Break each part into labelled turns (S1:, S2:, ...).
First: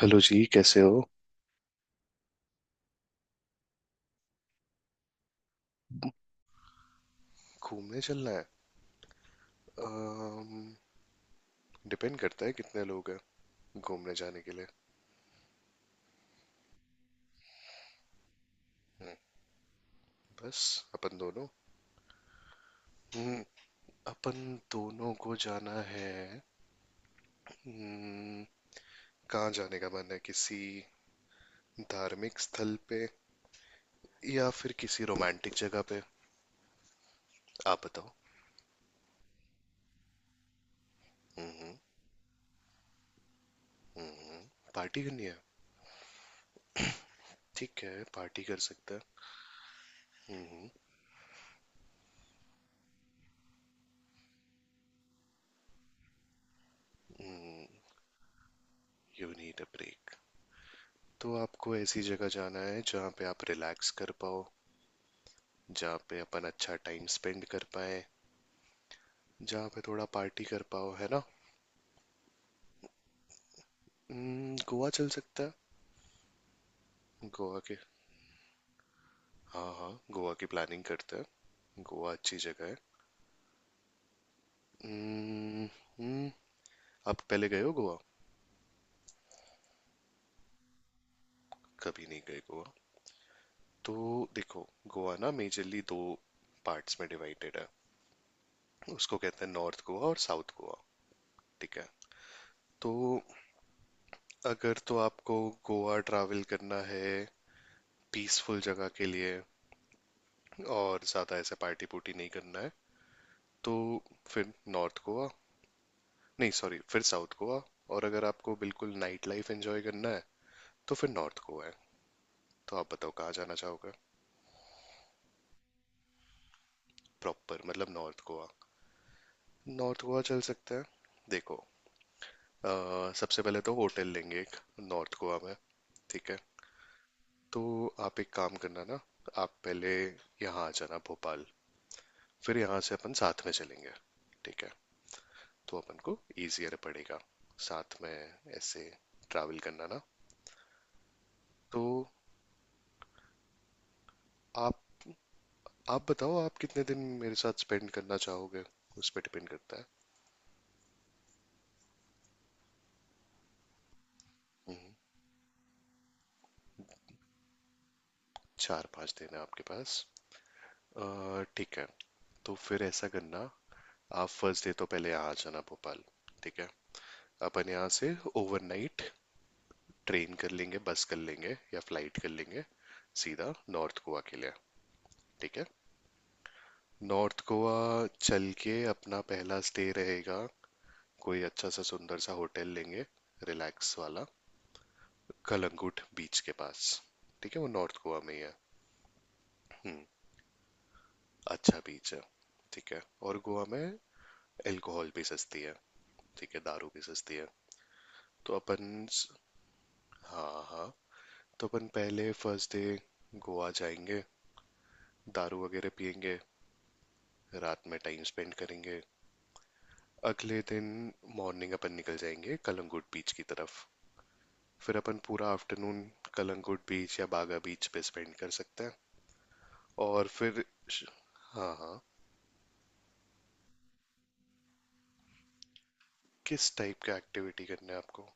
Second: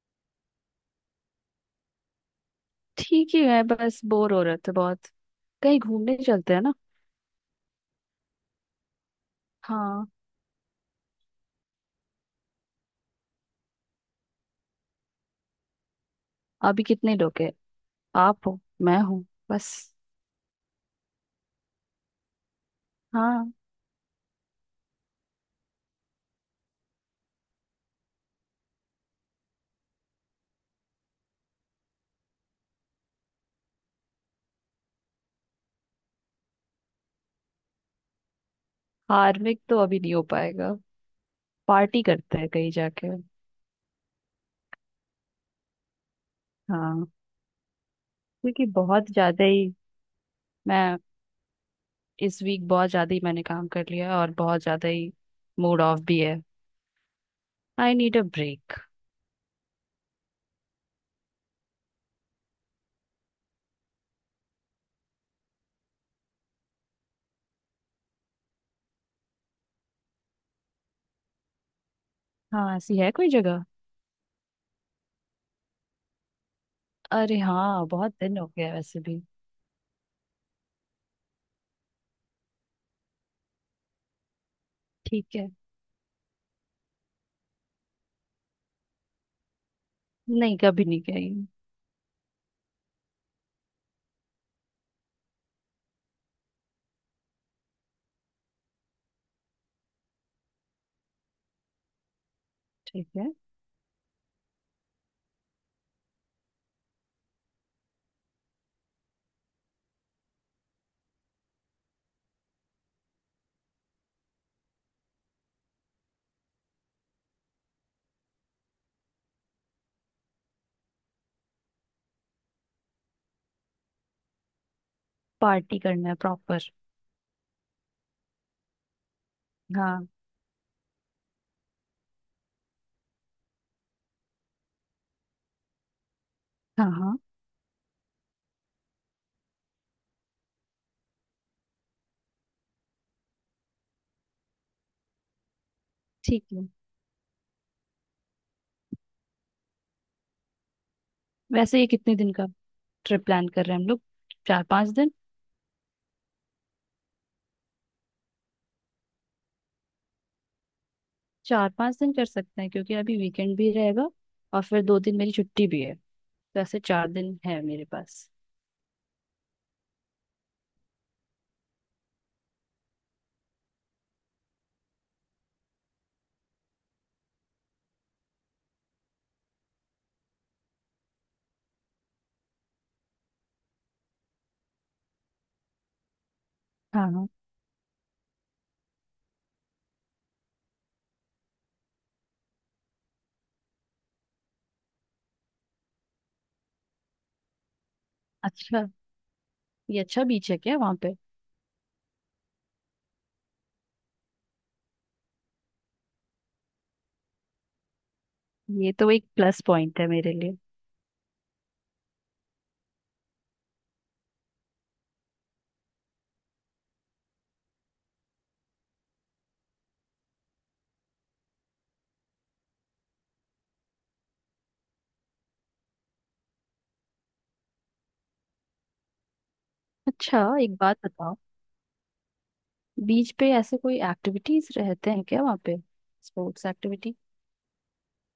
S1: Hello जी, कैसे हो?
S2: ठीक ही है। बस बोर हो रहे थे बहुत। कहीं घूमने चलते हैं ना?
S1: घूमने चलना है।
S2: हाँ।
S1: अम, डिपेंड करता है कितने लोग हैं घूमने जाने के लिए।
S2: अभी कितने लोग हैं? आप हो मैं
S1: हम्म।
S2: हूँ बस।
S1: बस अपन दोनों। हम्म।
S2: हाँ।
S1: अपन दोनों को जाना है। हम्म। कहाँ जाने का मन है, किसी धार्मिक स्थल पे या फिर किसी रोमांटिक जगह पे? आप बताओ।
S2: हार्मिक तो अभी नहीं हो पाएगा।
S1: हम्म।
S2: पार्टी करते हैं कहीं जाके।
S1: हम्म। पार्टी करनी है।
S2: हाँ।
S1: ठीक है, पार्टी कर
S2: क्योंकि
S1: सकते हैं।
S2: बहुत ज्यादा ही
S1: हम्म।
S2: मैं इस वीक बहुत ज्यादा ही मैंने काम कर लिया है और बहुत ज्यादा ही मूड ऑफ भी है।
S1: Hmm.
S2: I need a break.
S1: You need a break. तो आपको ऐसी जगह जाना है जहाँ पे आप रिलैक्स कर पाओ, जहाँ पे अपन अच्छा टाइम स्पेंड कर पाए, जहाँ पे थोड़ा पार्टी कर पाओ, है ना?
S2: हाँ, ऐसी है कोई जगह?
S1: गोवा चल सकता है।
S2: अरे
S1: गोवा के,
S2: हाँ, बहुत दिन हो गया वैसे भी।
S1: हाँ हाँ, गोवा की प्लानिंग करते हैं, गोवा अच्छी जगह है।
S2: ठीक है।
S1: हम्म। हम्म। आप पहले गए हो गोवा?
S2: नहीं कभी नहीं गई।
S1: कभी नहीं गए गोवा। तो देखो, गोवा ना मेजरली दो पार्ट्स में डिवाइडेड है। उसको कहते हैं नॉर्थ गोवा और साउथ गोवा। ठीक है। तो
S2: ठीक है।
S1: अगर तो आपको गोवा ट्रैवल करना है पीसफुल जगह के लिए और ज़्यादा ऐसे पार्टी पुर्टी नहीं करना है तो फिर नॉर्थ गोवा, नहीं सॉरी, फिर साउथ गोवा। और अगर आपको बिल्कुल नाइट लाइफ एंजॉय करना है तो फिर नॉर्थ गोवा है। तो आप बताओ कहाँ जाना चाहोगे?
S2: पार्टी करना है प्रॉपर।
S1: प्रॉपर मतलब नॉर्थ गोवा। नॉर्थ
S2: हाँ।
S1: गोवा चल सकते हैं। देखो, सबसे पहले तो होटल लेंगे एक नॉर्थ गोवा में। ठीक है।
S2: हाँ हाँ।
S1: तो आप एक काम करना ना, आप पहले यहाँ आ जाना भोपाल, फिर यहाँ से अपन साथ में चलेंगे। ठीक है। तो अपन को
S2: ठीक है।
S1: इजियर पड़ेगा साथ में ऐसे ट्रैवल करना ना।
S2: वैसे
S1: तो
S2: ये कितने दिन का ट्रिप प्लान कर रहे हैं हम लोग? चार पांच
S1: आप
S2: दिन
S1: आप बताओ आप कितने दिन मेरे साथ स्पेंड करना चाहोगे, उस पर डिपेंड करता है।
S2: 4-5 दिन कर सकते हैं, क्योंकि अभी वीकेंड भी रहेगा और
S1: हम्म।
S2: फिर 2 दिन मेरी छुट्टी भी है। तो ऐसे 4 दिन है मेरे पास।
S1: चार पांच दिन है आपके पास। ठीक है, तो फिर ऐसा करना, आप फर्स्ट डे तो पहले यहाँ आ जाना भोपाल। ठीक है। अपन यहाँ से ओवरनाइट ट्रेन कर लेंगे, बस कर लेंगे या फ्लाइट कर लेंगे, सीधा नॉर्थ गोवा के लिए। ठीक है।
S2: हाँ हाँ।
S1: नॉर्थ गोवा चल के अपना पहला स्टे रहेगा। कोई अच्छा सा सुंदर सा होटल लेंगे, रिलैक्स वाला, कलंगुट बीच के पास। ठीक है, वो नॉर्थ गोवा में ही है।
S2: अच्छा, ये
S1: हम्म।
S2: अच्छा बीच है क्या वहाँ पे?
S1: अच्छा बीच है। ठीक है। और गोवा में अल्कोहल भी सस्ती है, ठीक है, दारू भी सस्ती है। तो
S2: ये
S1: अपन,
S2: तो एक प्लस पॉइंट है मेरे लिए।
S1: हाँ हाँ, तो अपन पहले फर्स्ट डे गोवा जाएंगे, दारू वगैरह पियेंगे, रात में टाइम स्पेंड करेंगे। अगले दिन मॉर्निंग अपन निकल जाएंगे कलंगुट बीच की तरफ। फिर अपन पूरा आफ्टरनून कलंगुट बीच या बागा बीच पे स्पेंड कर सकते हैं। और
S2: अच्छा
S1: फिर
S2: एक बात
S1: श-
S2: बताओ,
S1: हाँ हाँ,
S2: बीच पे ऐसे कोई एक्टिविटीज रहते हैं क्या वहाँ पे? स्पोर्ट्स
S1: किस टाइप
S2: एक्टिविटी?
S1: का एक्टिविटी करना है आपको?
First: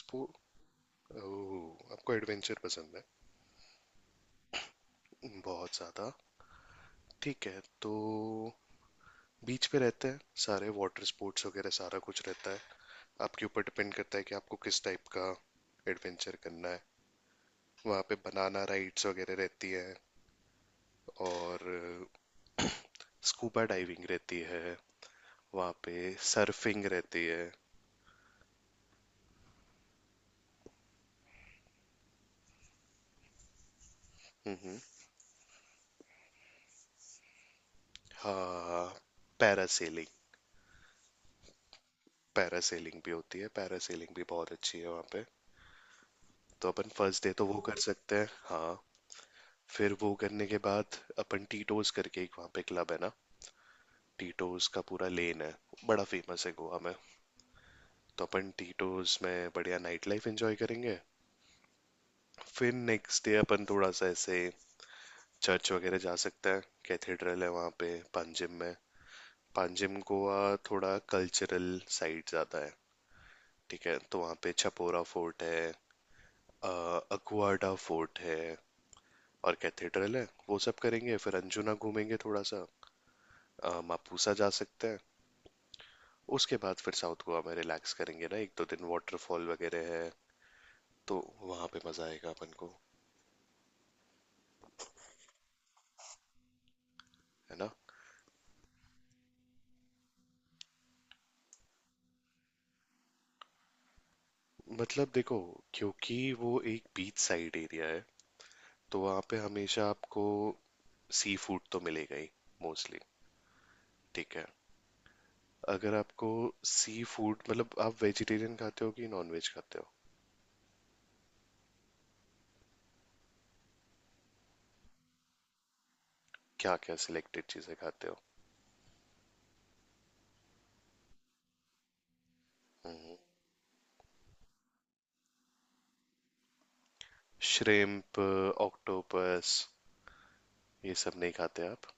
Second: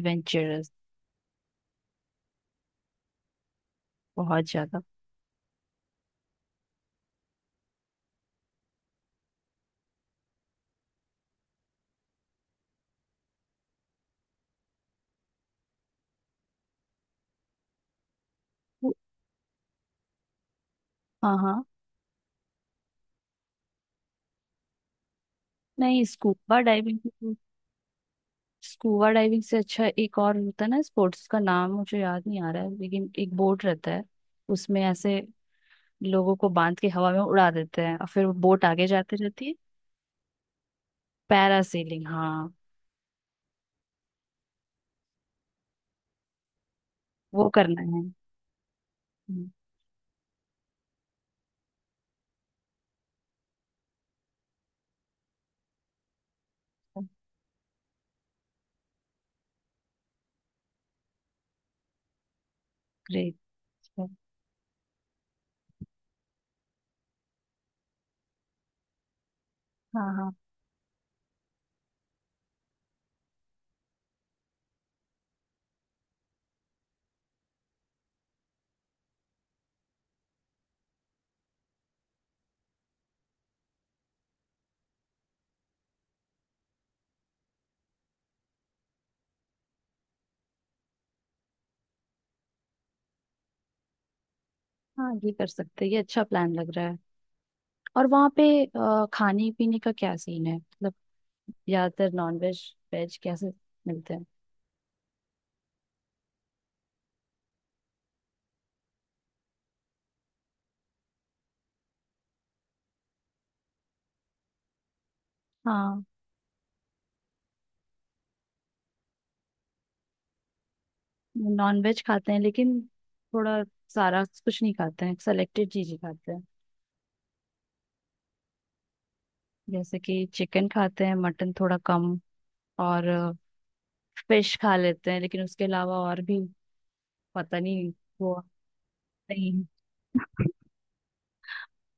S1: स्पोर्ट। ओह, आपको एडवेंचर पसंद है?
S2: बहुत ज्यादा।
S1: बहुत ज़्यादा। ठीक है, तो बीच पे रहते हैं सारे वाटर स्पोर्ट्स वगैरह, सारा कुछ रहता है। आपके ऊपर डिपेंड करता है कि आपको किस टाइप का एडवेंचर करना है। वहाँ पे बनाना
S2: वो-
S1: राइड्स वगैरह रहती हैं,
S2: हाँ
S1: और
S2: हाँ।
S1: स्कूबा डाइविंग रहती है, वहाँ पे
S2: नहीं, स्कूबा
S1: सर्फिंग
S2: डाइविंग,
S1: रहती है।
S2: स्कूबा डाइविंग से अच्छा एक और होता है ना स्पोर्ट्स का, नाम मुझे याद नहीं आ रहा है लेकिन एक बोट रहता है,
S1: हम्म। हम्म।
S2: उसमें ऐसे लोगों को बांध के हवा में उड़ा देते हैं और फिर वो बोट आगे
S1: हाँ,
S2: जाते रहती है।
S1: पैरासेलिंग।
S2: पैरासेलिंग, हाँ।
S1: पैरासेलिंग भी होती है, पैरासेलिंग भी बहुत अच्छी है वहाँ पे। तो अपन फर्स्ट डे तो
S2: वो
S1: वो कर
S2: करना है।
S1: सकते हैं, हाँ। फिर वो करने के बाद अपन टीटोज करके एक वहाँ पे क्लब है ना, टीटोज का पूरा लेन है, बड़ा फेमस है गोवा में। तो अपन टीटोज में बढ़िया नाइट लाइफ एंजॉय करेंगे। फिर नेक्स्ट डे
S2: ग्रेट।
S1: अपन थोड़ा सा
S2: हाँ।
S1: ऐसे चर्च वगैरह जा सकते हैं। कैथेड्रल है वहाँ पे पांजिम में, पांजिम
S2: हाँ हाँ।
S1: गोवा। थोड़ा कल्चरल साइड ज़्यादा है। ठीक है, तो वहाँ पे छपोरा फोर्ट है, अक्वाडा फोर्ट है, और कैथेड्रल है, वो सब करेंगे, फिर अंजुना घूमेंगे थोड़ा सा, मापुसा जा सकते हैं। उसके बाद फिर साउथ गोवा में रिलैक्स करेंगे ना, एक दो दिन, वाटरफॉल वगैरह है, तो वहां पे मजा आएगा अपन को।
S2: हाँ, ये कर सकते हैं, ये अच्छा प्लान लग रहा है।
S1: है ना?
S2: और वहाँ पे खाने पीने का क्या सीन है मतलब? ज्यादातर नॉन वेज, वेज कैसे मिलते हैं?
S1: मतलब देखो, क्योंकि वो एक बीच साइड एरिया है, तो वहां पे हमेशा आपको सी फूड तो मिलेगा ही, मोस्टली। ठीक है। अगर
S2: हाँ।
S1: आपको सी फूड, मतलब आप वेजिटेरियन खाते हो कि नॉन वेज खाते हो?
S2: नॉन वेज खाते हैं लेकिन थोड़ा, सारा कुछ नहीं खाते हैं, सेलेक्टेड चीजें खाते हैं।
S1: क्या क्या सिलेक्टेड चीजें खाते हो?
S2: जैसे कि चिकन खाते हैं, मटन थोड़ा कम, और फिश खा लेते हैं लेकिन उसके अलावा और भी पता नहीं।
S1: श्रिम्प,
S2: वो नहीं,
S1: ऑक्टोपस, ये सब नहीं खाते आप?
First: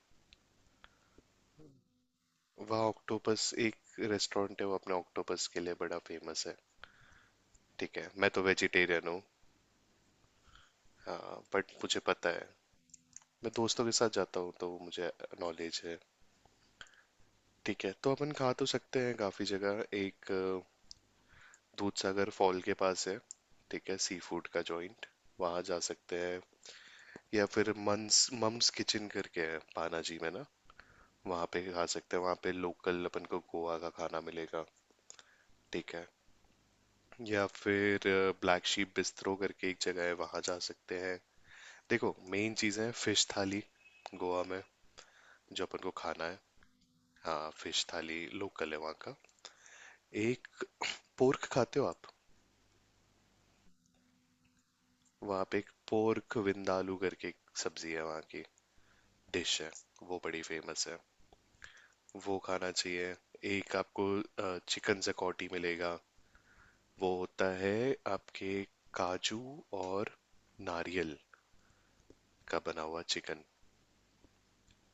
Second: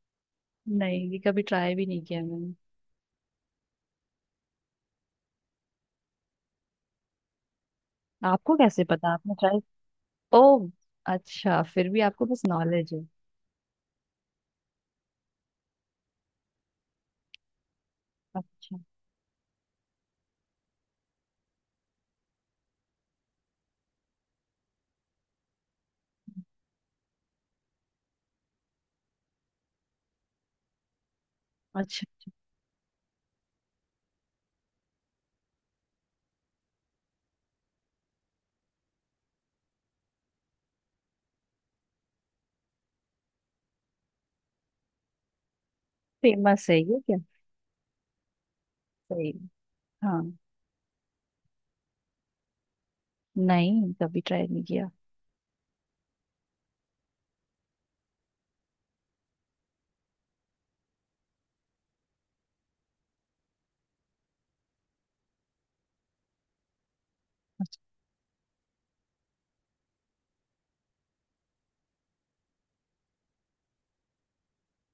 S2: नहीं ये कभी ट्राई भी नहीं किया मैंने।
S1: वहाँ ऑक्टोपस एक रेस्टोरेंट है, वो अपने ऑक्टोपस के लिए बड़ा फेमस है। ठीक है, मैं तो
S2: आपको कैसे
S1: वेजिटेरियन
S2: पता,
S1: हूँ।
S2: आपने ट्राई? ओ।
S1: हाँ,
S2: अच्छा,
S1: बट
S2: फिर
S1: मुझे
S2: भी आपको
S1: पता
S2: बस
S1: है।
S2: नॉलेज है।
S1: मैं दोस्तों के साथ जाता हूँ तो मुझे नॉलेज है। ठीक है, तो अपन खा तो
S2: अच्छा।
S1: सकते हैं काफ़ी जगह। एक दूध सागर फॉल के पास है, ठीक है, सी फूड का जॉइंट, वहाँ जा सकते हैं। या फिर मंस मम्स किचन करके है पानाजी में ना, वहाँ पे खा
S2: अच्छा,
S1: सकते हैं, वहाँ पे लोकल अपन को गोवा का खाना मिलेगा। ठीक है। या फिर ब्लैक शीप बिस्ट्रो करके एक जगह है, वहां जा सकते हैं। देखो, मेन चीज है फिश थाली गोवा में, जो अपन को खाना है।
S2: फेमस है ये क्या?
S1: हाँ, फिश थाली लोकल है वहाँ का।
S2: सही है। हाँ।
S1: एक, पोर्क खाते हो आप?
S2: नहीं, कभी ट्राई नहीं किया।
S1: वहाँ पे एक पोर्क विंदालू करके एक सब्जी है वहाँ की, डिश है, वो बड़ी फेमस है, वो खाना चाहिए। एक आपको चिकन जकौटी मिलेगा, वो होता
S2: अच्छा।
S1: है आपके काजू और नारियल का बना हुआ चिकन।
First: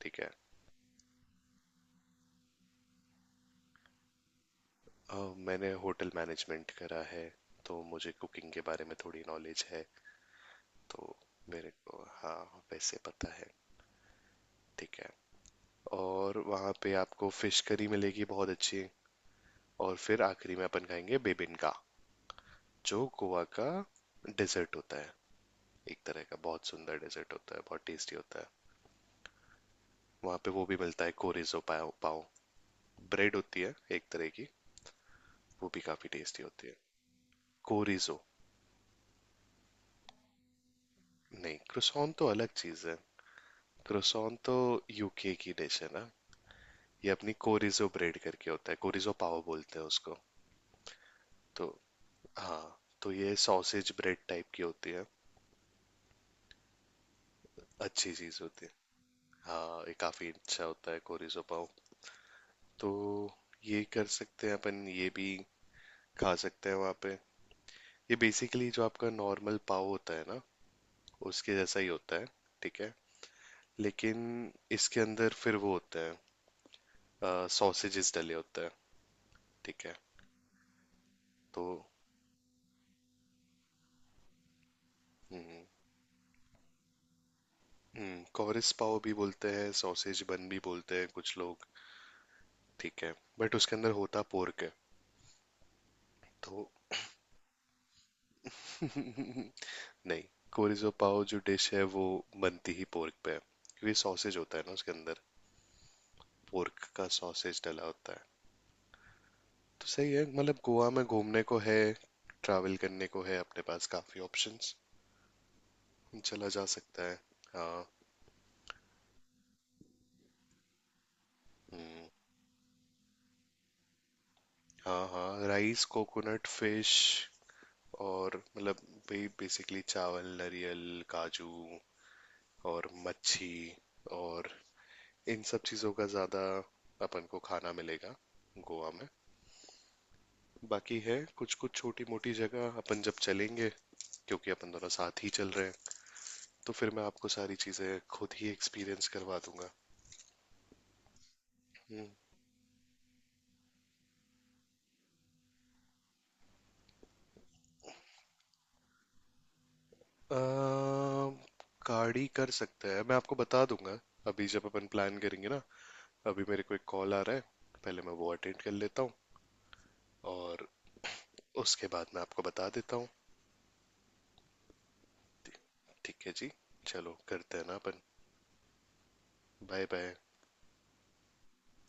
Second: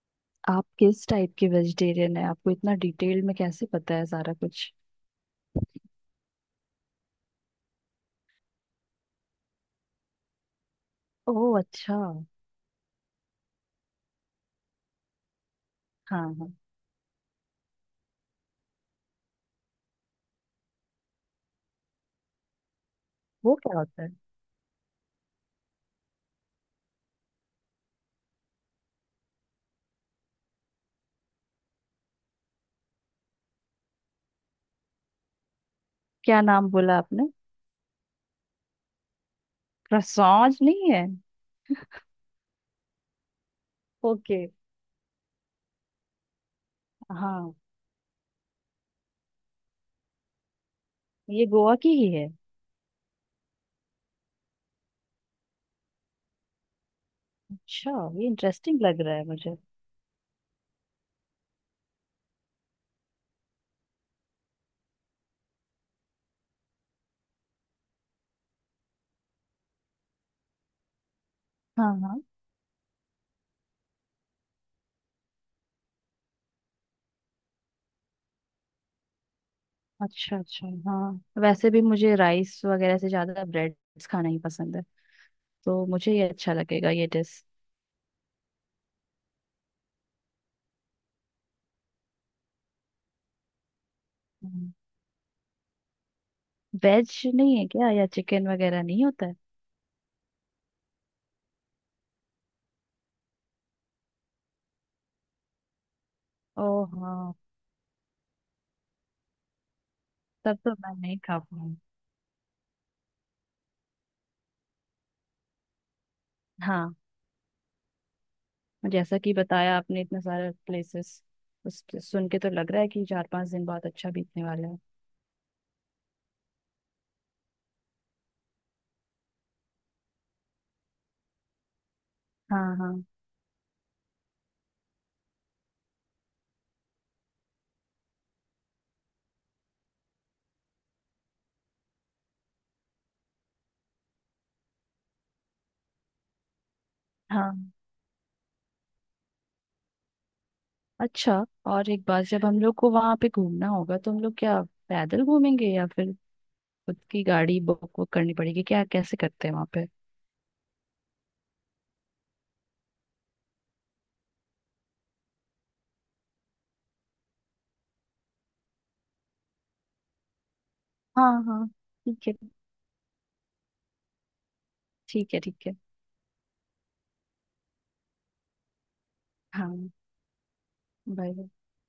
S1: ठीक है।
S2: आप किस टाइप के वेजिटेरियन है, आपको इतना डिटेल में कैसे पता है सारा कुछ?
S1: अ, मैंने होटल मैनेजमेंट करा है, तो मुझे कुकिंग के बारे में थोड़ी नॉलेज है। तो
S2: ओह
S1: मेरे
S2: अच्छा।
S1: को, हाँ, वैसे पता है। ठीक है।
S2: हाँ
S1: और
S2: हाँ।
S1: वहाँ पे आपको फिश करी मिलेगी बहुत अच्छी। और फिर आखिरी में अपन खाएंगे बेबिनका, जो गोवा
S2: वो
S1: का
S2: क्या होता है?
S1: डेजर्ट होता है, एक तरह का बहुत सुंदर डेजर्ट होता है, बहुत टेस्टी होता है। वहाँ पे वो भी मिलता है, कोरिजो पाव। पाव ब्रेड होती है एक तरह की, वो भी काफी
S2: क्या
S1: टेस्टी होती
S2: नाम
S1: है।
S2: बोला आपने?
S1: कोरिजो।
S2: करसौंज नहीं है?
S1: नहीं, क्रोसॉन तो अलग चीज है, क्रोसॉन
S2: ओके।
S1: तो यूके की डिश है ना, ये अपनी
S2: हाँ।
S1: कोरिजो ब्रेड करके होता है, कोरिजो पाव बोलते हैं उसको।
S2: ये
S1: तो
S2: गोवा की ही है?
S1: हाँ, तो ये सॉसेज ब्रेड टाइप की होती है,
S2: अच्छा।
S1: अच्छी
S2: ये
S1: चीज होती है।
S2: इंटरेस्टिंग लग रहा है मुझे।
S1: हाँ, ये काफी अच्छा होता है कोरिजो पाव। तो ये कर सकते हैं अपन, ये भी खा सकते हैं वहाँ पे। ये बेसिकली जो आपका नॉर्मल पाव होता है ना, उसके जैसा ही
S2: हाँ
S1: होता
S2: हाँ।
S1: है। ठीक है। लेकिन इसके अंदर फिर वो होता है, सॉसेजेस डले होते हैं। ठीक है।
S2: अच्छा अच्छा, हाँ
S1: तो
S2: वैसे भी मुझे राइस वगैरह से ज्यादा ब्रेड्स खाना ही पसंद है।
S1: हम्म।
S2: तो मुझे ये अच्छा लगेगा ये डिश।
S1: कॉरिस पाव भी बोलते हैं, सॉसेज बन भी बोलते हैं कुछ लोग। ठीक है, बट उसके अंदर होता पोर्क है।
S2: हम्म,
S1: तो
S2: वेज नहीं है क्या, या चिकन वगैरह नहीं होता है?
S1: नहीं, कोरिजो पाव जो डिश है वो बनती ही पोर्क पे है, क्योंकि सॉसेज होता है ना उसके अंदर,
S2: ओ
S1: पोर्क का
S2: हाँ।
S1: सॉसेज डला होता है। तो सही है,
S2: तब
S1: मतलब
S2: तो
S1: गोवा
S2: मैं
S1: में
S2: नहीं खा
S1: घूमने को है,
S2: पाऊँ।
S1: ट्रैवल करने को है, अपने पास काफ़ी ऑप्शंस, चला जा
S2: हाँ।
S1: सकता है। हाँ।
S2: जैसा कि बताया आपने इतने सारे प्लेसेस, उस
S1: हम्म।
S2: सुन के तो लग रहा है कि 4-5 दिन बहुत अच्छा बीतने वाला है।
S1: हाँ हाँ, राइस कोकोनट फिश, और मतलब वही बेसिकली चावल नरियल काजू
S2: हाँ
S1: और
S2: हाँ।
S1: मच्छी, और इन सब चीज़ों का ज़्यादा अपन को खाना मिलेगा गोवा में। बाकी है कुछ कुछ छोटी मोटी जगह, अपन जब चलेंगे, क्योंकि अपन दोनों साथ ही चल रहे हैं, तो फिर मैं आपको सारी
S2: हाँ।
S1: चीज़ें खुद ही एक्सपीरियंस करवा दूंगा।
S2: अच्छा। और एक
S1: हम्म।
S2: बात, जब हम लोग को वहां पे घूमना होगा तो हम लोग क्या पैदल घूमेंगे या फिर खुद की गाड़ी बुक वुक करनी पड़ेगी क्या, कैसे करते हैं वहां पे?
S1: अ, गाड़ी कर सकते हैं, मैं आपको बता दूंगा, अभी जब अपन प्लान करेंगे ना। अभी मेरे को एक कॉल आ रहा है, पहले मैं वो अटेंड कर लेता हूँ, और
S2: हाँ हाँ।
S1: उसके बाद मैं
S2: ठीक है,
S1: आपको बता देता हूँ।
S2: ठीक है ठीक है।
S1: ठीक है जी, चलो करते हैं ना अपन। बाय
S2: हाँ।
S1: बाय।
S2: बाय।